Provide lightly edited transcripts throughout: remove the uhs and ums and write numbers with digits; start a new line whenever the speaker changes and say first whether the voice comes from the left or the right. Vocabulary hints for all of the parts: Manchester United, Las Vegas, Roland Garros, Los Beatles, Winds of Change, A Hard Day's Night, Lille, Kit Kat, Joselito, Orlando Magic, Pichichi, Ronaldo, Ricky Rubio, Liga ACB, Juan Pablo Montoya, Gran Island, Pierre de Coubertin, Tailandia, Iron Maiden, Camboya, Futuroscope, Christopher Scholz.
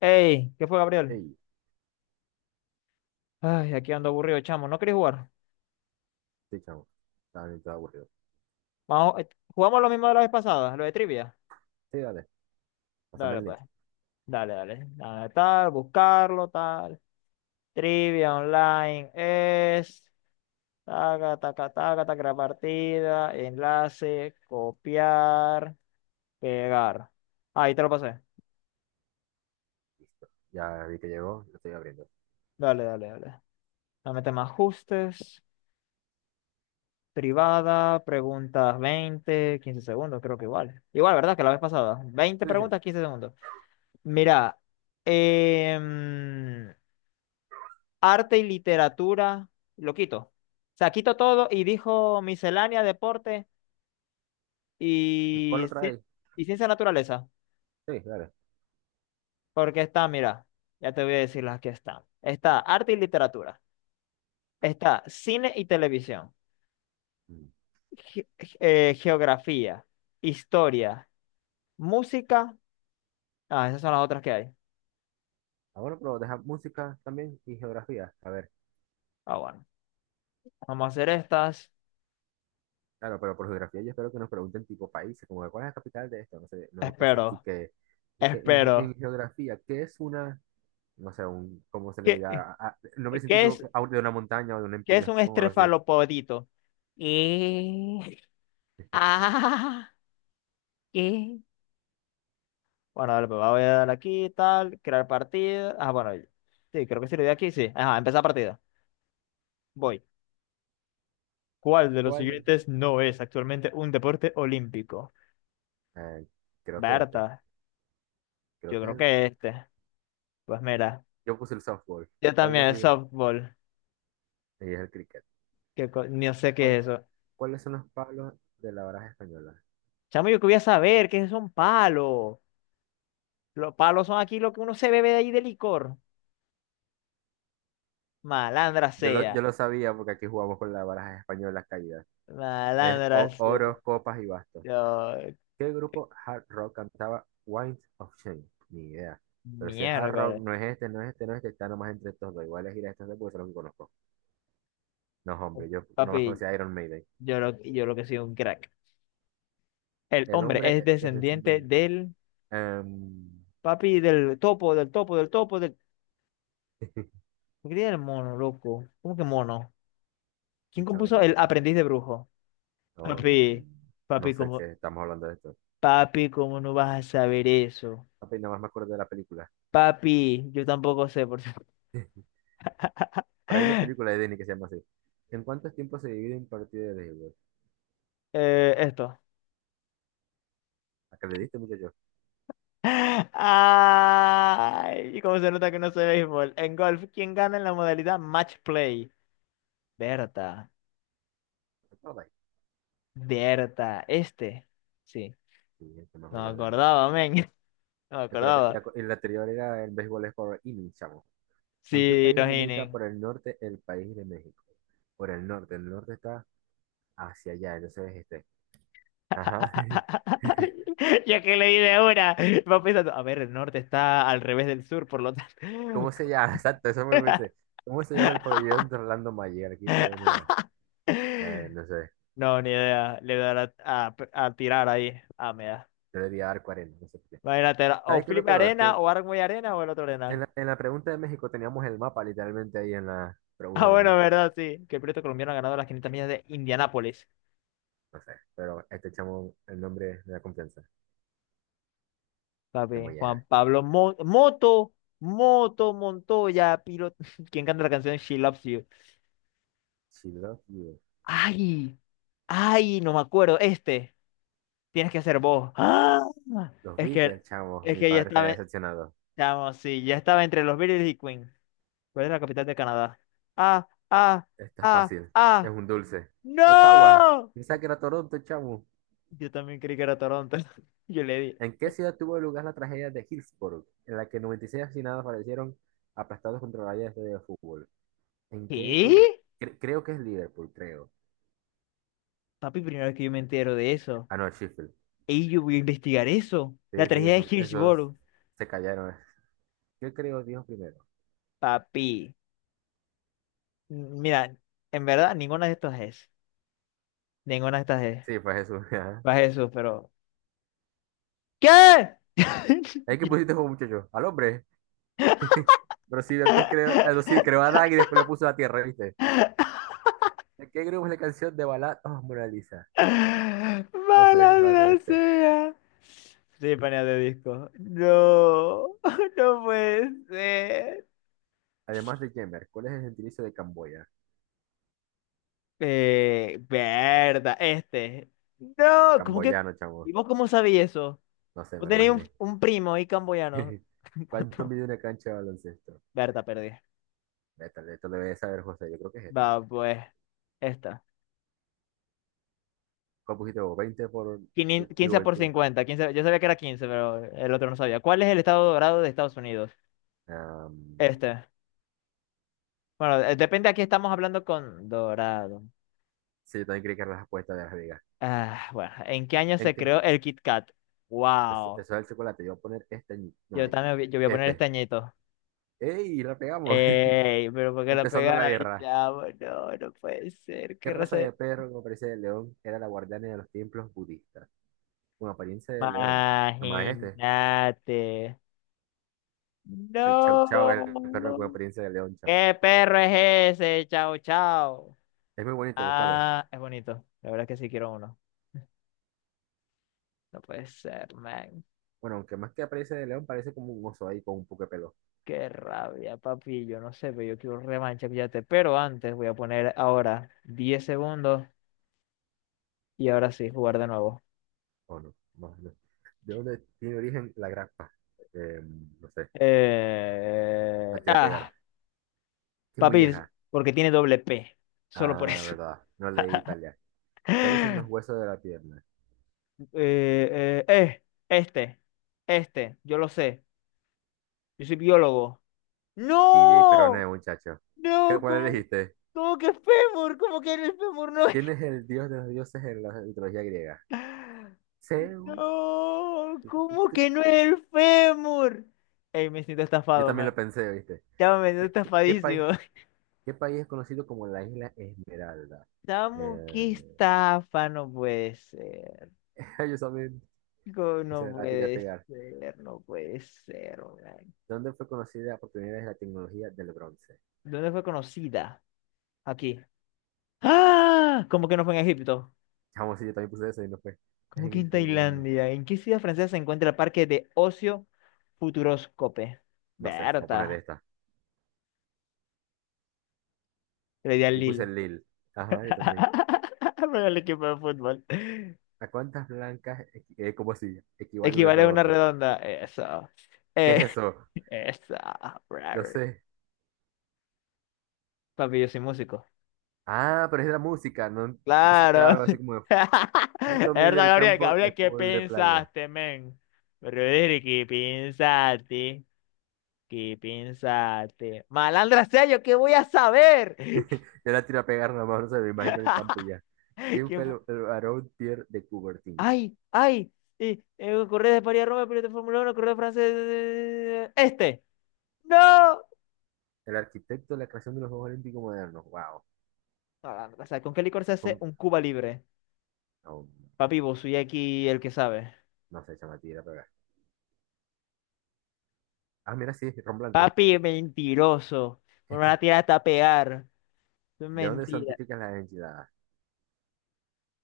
left: Ey, ¿qué fue, Gabriel?
right: Hey,
left: Ay, aquí ando aburrido, chamo. ¿No querés jugar?
right: sí, chamo. Estaba bien, todo aburrido.
left: Vamos, jugamos lo mismo de la vez pasada, lo de trivia.
right: Sí, dale, pásame
left: Dale,
right: el
left: pues.
right: link.
left: Dale, dale. Dale, tal, buscarlo, tal. Trivia online es. Taca, taca, taca, taca, la partida, enlace, copiar, pegar. Ahí te lo pasé.
right: Listo. Ya vi que llegó, lo estoy abriendo.
left: Dale, dale, dale. Dame temas ajustes, privada, preguntas 20, 15 segundos, creo que igual. Igual, ¿verdad? Que la vez pasada. 20
right: Sí, sí.
left: preguntas, 15 segundos. Mira, em, arte y literatura, lo quito. O sea, quito todo y dijo miscelánea, deporte
right: ¿Y cuál
left: y,
right: lo
left: ci-
right: trae?
left: y ciencia naturaleza.
right: Sí, dale.
left: Porque está, mira, ya te voy a decir las que están. Está arte y literatura. Está cine y televisión.
right: Mm.
left: ge- Geografía, historia, música. Ah, esas son las otras que hay.
right: Ah, bueno, pero deja música también y geografía. A ver,
left: Ah, bueno. Vamos a hacer estas.
right: claro, pero por geografía yo espero que nos pregunten tipo países, como de cuál es la capital de esto, no sé, no cosas así
left: Espero,
right: que. Y que en, en
left: espero.
right: geografía, ¿qué es una, no sé, un, cómo se le
left: ¿Qué,
right: diga, el nombre
left: qué
right: científico
left: es?
right: que- de una montaña o de una
left: ¿Qué es un
right: inclinación o algo así?
left: estrefalopodito? ¿Qué? Ah, ¿qué? Bueno, dale, pues voy a dar aquí, tal, crear partida. Ah, bueno, sí, creo que sí lo di aquí, sí. Ajá, empezar partida. Voy. ¿Cuál de los
right: ¿Cuál?
left: siguientes no es actualmente un deporte olímpico?
right: Eh, Creo que este,
left: Berta,
right: creo
left: yo
right: que es
left: creo
right: el.
left: que este. Pues mira,
right: Yo puse el softball.
left: yo
right: ¿Cuál es el?
left: también, softball.
right: Sí, es el cricket.
left: No sé qué
right: ¿Cuál-
left: es eso.
right: cuáles son los palos de la baraja española?
left: Chamo, yo quería saber qué es un palo. Los palos son aquí lo que uno se bebe de ahí de licor. Malandra
right: Yo lo,
left: sea.
right: yo lo sabía porque aquí jugamos con la baraja española caída. Es
left: Malandra sea.
right: oros, copas y bastos.
left: Yo,
right: ¿Qué grupo hard rock cantaba Winds of Change? Ni idea. Pero si es
left: mierda.
right: hard rock, no es este, no es este, no es este, está nomás entre estos dos. Igual es ir a estos dos porque son los que conozco. No, hombre, yo nomás
left: Papi,
right: conocía a Iron Maiden.
left: yo lo que soy un crack. El
right: El
left: hombre es
right: hombre es el
left: descendiente del
right: em,
left: papi, del topo, del topo, del topo, del. ¿Por qué el mono, loco? ¿Cómo que mono? ¿Quién
right: sí, chamo, no
left: compuso
right: sé.
left: el aprendiz de brujo?
right: Um,
left: Papi,
right: no
left: papi,
right: sé
left: ¿cómo,
right: qué estamos hablando de esto.
left: papi, ¿cómo no vas a saber eso?
right: Apenas más me acuerdo de la película.
left: Papi, yo tampoco sé, por cierto.
right: Por ahí hay una película de Disney que se llama así. ¿En cuántos tiempos se divide un partido de béisbol?
left: Esto.
right: ¿A qué le diste, muchacho?
left: Ay, ¿cómo se nota que no sé béisbol? En golf, ¿quién gana en la modalidad match play? Berta.
right: ¿A todo ahí?
left: Berta, este. Sí,
right: Sí, el que más
left: no me
right: mayor gana.
left: acordaba, men. No me
right: Acuérdate, y
left: acordaba.
right: acu- y la anterior era el béisbol es por inning, chamo. ¿Con qué
left: Sí,
right: país
left: los
right: limita
left: Inen.
right: por el norte el país de México? Por el norte. El norte está hacia allá, entonces este. Ajá.
left: Ya que leí de una, va pensando, a ver, el norte está al revés del sur, por lo tanto.
right: ¿Cómo se llama? Exacto, eso me pensé. ¿Cómo se llama el pabellón de Orlando Magic? Aquí pueden, no sé,
left: No, ni idea. Le dará a tirar ahí. Ah, me da.
right: yo le di a dar 40, no sé qué.
left: Imagínate, era o
right: ¿Sabes qué es lo
left: Felipe
right: peor?
left: Arena,
right: Que
left: o Armoy Arena, o el otro
right: En
left: Arena.
right: la, en la pregunta de México teníamos el mapa literalmente ahí en la
left: Ah,
right: pregunta
left: bueno,
right: también.
left: verdad, sí. Que el piloto colombiano ha ganado las 500 millas de Indianápolis.
right: No sé, pero este chamo, el nombre de la confianza. Que
left: Papi,
right: muy
left: Juan
right: ajá.
left: Pablo Montoya, piloto. ¿Quién canta la canción She Loves You?
right: She love you.
left: Ay, ay, no me acuerdo. Este, tienes que ser vos. ¡Ah!
right: Los
left: Es que,
right: Beatles, chamo.
left: es
right: Mi
left: que ya
right: padre estaría
left: estaba,
right: decepcionado.
left: chamo, sí, ya estaba entre los Beatles y Queen. ¿Cuál es la capital de Canadá? Ah, ah,
right: Esto es
left: ah,
right: fácil. Es
left: ah.
right: un dulce. Ottawa.
left: ¡No!
right: Pensaba que era Toronto, chamo.
left: Yo también creí que era Toronto. Yo le di.
right: ¿En qué ciudad tuvo lugar la tragedia de Hillsborough, en la que 96 asesinados fallecieron aplastados contra vallas de fútbol? ¿En qué tuvo?
left: ¿Qué?
right: Creo que es Liverpool, creo.
left: Papi, primera vez que yo me entero de eso.
right: Ah, no, Sheffield.
left: Y yo voy a investigar eso. La
right: Sí, sí,
left: tragedia de
right: esos
left: Hillsborough.
right: se callaron. ¿Qué creo Dios primero?
left: Papi, mira, en verdad ninguna de estas es. Ninguna de estas es.
right: Sí, fue Jesús. Ajá.
left: Va Jesús, pero. ¿Qué?
right: Es que pusiste como muchacho, al hombre. Pero sí, antes creó, ah, no, sí, creó a Adán y después lo puso a la tierra, ¿viste? ¿De qué grupo es la canción de Balad oh, Mona Lisa? No sé, es la verdad
left: Malandra
right: este.
left: sea. Sí, panea de disco. No, no puede ser.
right: Además de Jemer, ¿cuál es el gentilicio de Camboya?
left: Verdad, este. No, ¿cómo que?
right: Camboyano, chavo.
left: ¿Y vos cómo sabías eso?
right: No sé,
left: Vos
right: me lo
left: tenías un,
right: imaginé.
left: un primo y camboyano.
right: ¿Cuánto
left: ¿Cuánto?
right: mide una cancha de baloncesto?
left: Berta, perdí.
right: Vete, esto lo debe saber José, yo creo que es esta.
left: Va, pues. Esta.
right: ¿Cuál pusiste vos? 20 por. Digo,
left: 15 por
right: 20.
left: 50 15, yo sabía que era 15, pero el otro no sabía. ¿Cuál es el estado dorado de Estados Unidos?
right: Ah,
left: Este. Bueno, depende, aquí estamos hablando con dorado.
right: sí, yo también creí que era la respuesta de Las Vegas.
left: Ah, bueno, ¿en qué año
right: ¿En
left: se
right: qué?
left: creó el Kit Kat?
right: Eso,
left: Wow.
right: eso es el chocolate. Yo voy a poner este. Añi- no,
left: Yo
right: es
left: también yo voy a poner este
right: este.
left: añito.
right: ¡Ey! La pegamos.
left: Ey, pero ¿por qué lo
right: Empezando la
left: pegáis,
right: guerra.
left: chavo? No, no puede ser.
right: ¿Qué
left: ¿Qué
right: raza
left: raza es?
right: de perro con apariencia de león era la guardiana de los templos budistas? Con apariencia de león. Nomás es este.
left: Imagínate.
right: El chau chau, el perro con
left: No.
right: apariencia de león, chamo.
left: ¿Qué perro es ese? Chao, chao.
right: Es muy bonito, buscarlo.
left: Ah, es bonito. La verdad es que sí quiero uno. No puede ser, man.
right: Bueno, aunque más que apariencia de león, parece como un oso ahí con un poco de pelo.
left: Qué rabia, papi. Yo no sé, pero yo quiero revancha, fíjate. Pero antes voy a poner ahora 10 segundos y ahora sí, jugar de nuevo.
right: ¿O no? No, no. ¿De dónde tiene origen la grapa? Eh, no sé. A tirar a
left: Ah,
right: pegar. ¿Qué
left: papi,
right: molleja?
left: porque tiene doble P. Solo por
right: Ah,
left: eso.
right: verdad. No leí Italia. ¿Cuáles son los huesos de la pierna?
left: Eh, eh, eh, este, yo lo sé. Yo soy biólogo.
right: Tibia y peroné,
left: ¡No!
right: muchacho. ¿Qué-
left: No,
right: ¿Cuál
left: ¿cómo?
right: elegiste?
left: ¿Cómo que fémur? ¿Cómo que el fémur no es?
right: ¿Quién es el dios de los dioses en la mitología griega? Zeus.
left: No, ¿cómo que no es el fémur? Ey, me siento
right: Yo
left: estafado,
right: también lo
left: man.
right: pensé, ¿viste?
left: Ya me siento
right: ¿Qué, qué- qué país,
left: estafadísimo.
right: qué país es conocido como la isla Esmeralda?
left: Chamo, qué
right: Eh,
left: estafa, no puede ser.
right: yo también, o
left: No
right: sea, la tiré a
left: puede
right: pegar.
left: ser, no puede ser, man.
right: ¿Dónde fue conocida por primera vez la tecnología del bronce?
left: ¿Dónde fue conocida? Aquí. ¡Ah! ¿Cómo que no fue en Egipto?
right: Chamo, sí, yo también puse eso y no fue. Es
left: ¿Cómo que
right: en
left: en
right: Tailandia.
left: Tailandia? ¿En qué ciudad francesa se encuentra el parque de ocio Futuroscope?
right: No sé, voy a poner
left: Berta.
right: esta.
left: Le di al
right: Yo puse
left: Lille.
right: Lille. Ajá, yo también.
left: Para el equipo de fútbol.
right: ¿A cuántas blancas, como si, equivale una
left: Equivale a una
right: redonda?
left: redonda. Eso.
right: ¿Qué
left: Eh,
right: es eso?
left: Eso.
right: No
left: Brother.
right: sé.
left: Papi, yo soy músico.
right: Ah, pero es de la música, no pensé que era
left: Claro.
right: algo así como de. Un
left: Es
right: Tommy
left: verdad,
right: del
left: Gabriel.
right: campo de
left: Gabriel, ¿qué
right: fútbol de playa.
left: pensaste, men? Brother, ¿qué pensaste? ¿Qué pensaste? Malandra sea yo, ¿qué voy a saber?
right: Yo la tiro a pegar nada más, no se me imagino el campo y ya. ¿Quién
left: ¿Quién
right: fue
left: fu-
right: el barón Pierre de Coubertin?
left: ¡Ay! ¡Ay! Correo de París a Roma, piloto de Fórmula Uno, correo francés. Este. ¡No!
right: El arquitecto de la creación de los Juegos Olímpicos modernos. Wow.
left: No, o sea, ¿con qué licor se hace
right: Con-
left: un Cuba libre?
right: no,
left: Papi, vos soy aquí el que sabe.
right: no sé, chama, tira a pegar. Ah, mira, sí, ron blanco.
left: Papi, mentiroso. Me van a tirar hasta pegar. Eso es
right: ¿De dónde son
left: mentira.
right: típicas las enchiladas?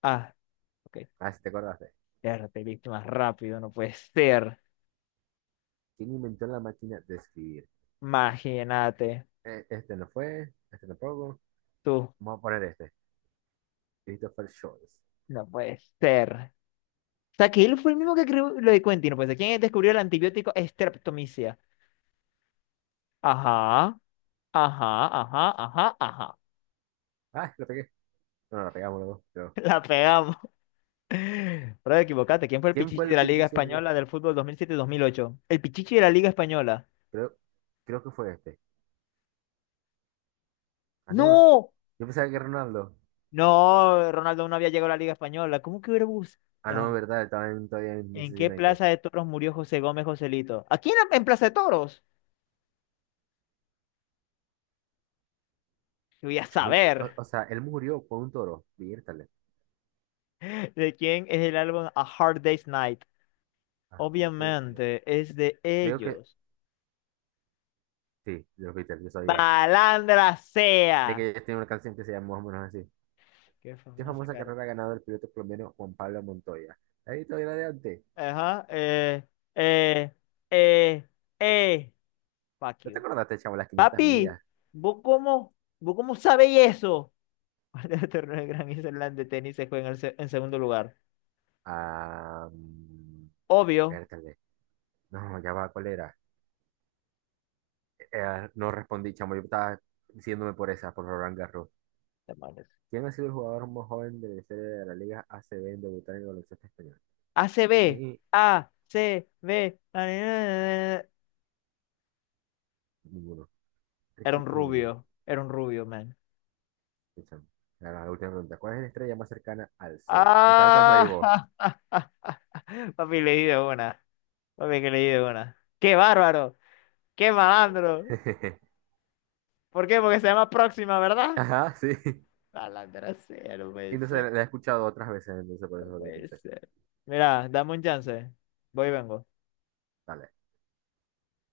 left: Ah, ok.
right: Ah, si te acordaste.
left: Ya te viste más rápido, no puede ser.
right: ¿Quién inventó la máquina de escribir?
left: Imagínate.
right: Este no fue, este tampoco.
left: Tú,
right: Vamos a poner este. Christopher Scholz.
left: no puede ser. O sea, que él fue el mismo que creó lo de Quentin, no puede ser. ¿Quién descubrió el antibiótico streptomicina? Ajá, ajá, ajá, ajá, ajá.
right: Ah, lo pegué. No, no, la pegamos los dos, creo.
left: La pegamos. Bro, equivocaste. ¿Quién fue el
right: ¿Quién
left: Pichichi
right: fue
left: de
right: el
left: la Liga
right: pichiche?
left: Española del fútbol 2007-2008? El Pichichi de la Liga Española.
right: Creo, creo que fue este. Ah, no.
left: ¡No!
right: Yo pensaba que Ronaldo.
left: No, Ronaldo no había llegado a la Liga Española. ¿Cómo que hubiera
right: Ah, no, es
left: buscado?
right: verdad, estaba todavía en
left: ¿En
right: Manchester
left: qué
right: United. O
left: plaza de toros murió José Gómez Joselito? ¿Aquí en Plaza de Toros? Yo voy a
right: o-
left: saber
right: o sea, él murió por un toro. Viértale.
left: de quién es el álbum A Hard Day's Night.
right: Ajá, sí, sí.
left: Obviamente es de
right: Creo que
left: ellos.
right: sí, los Beatles, yo sabía.
left: ¡Balandra
right: Es
left: sea!
right: que ellos tienen una canción que se llama más o menos así.
left: Qué
right: ¿Qué
left: famosa
right: famosa
left: cara.
right: carrera ha ganado el piloto colombiano Juan Pablo Montoya? Ahí todavía la de antes.
left: Ajá. Eh, eh, eh. Fuck
right: ¿No
left: you.
right: te acordaste, chavo, las 500
left: Papi,
right: millas?
left: ¿vos cómo, vos cómo sabéis eso? Cuando el torneo de Gran Island de tenis se juega en segundo lugar.
right: Ah, mm,
left: Obvio.
right: viértale. No, ya va, ¿cuál era? Ah, no respondí, chamo, yo estaba diciéndome por esa, por Roland Garros.
left: Demonios.
right: ¿Quién ha sido el jugador más joven de la historia de la Liga ACB en debutar en el baloncesto español?
left: ACB.
right: Ni
left: ACB.
right: ninguno.
left: Era
right: Ricky
left: un
right: Rubio.
left: rubio. Era un rubio, man.
right: Escúchame. Ahora, la última pregunta. ¿Cuál es la estrella más cercana al Sol? Está la salsa de
left: Ah,
right: vos.
left: papi, leí de una. Papi, que leí de una. ¡Qué bárbaro! ¡Qué malandro! ¿Por qué? Porque se llama Próxima, ¿verdad?
right: Ajá, sí.
left: Malandra, cero, no puede
right: Y no sé,
left: ser,
right: la he escuchado otras veces, entonces por
left: no
right: eso lo
left: puede
right: pensé.
left: ser. Mira, dame un chance. Voy y vengo.
right: Dale.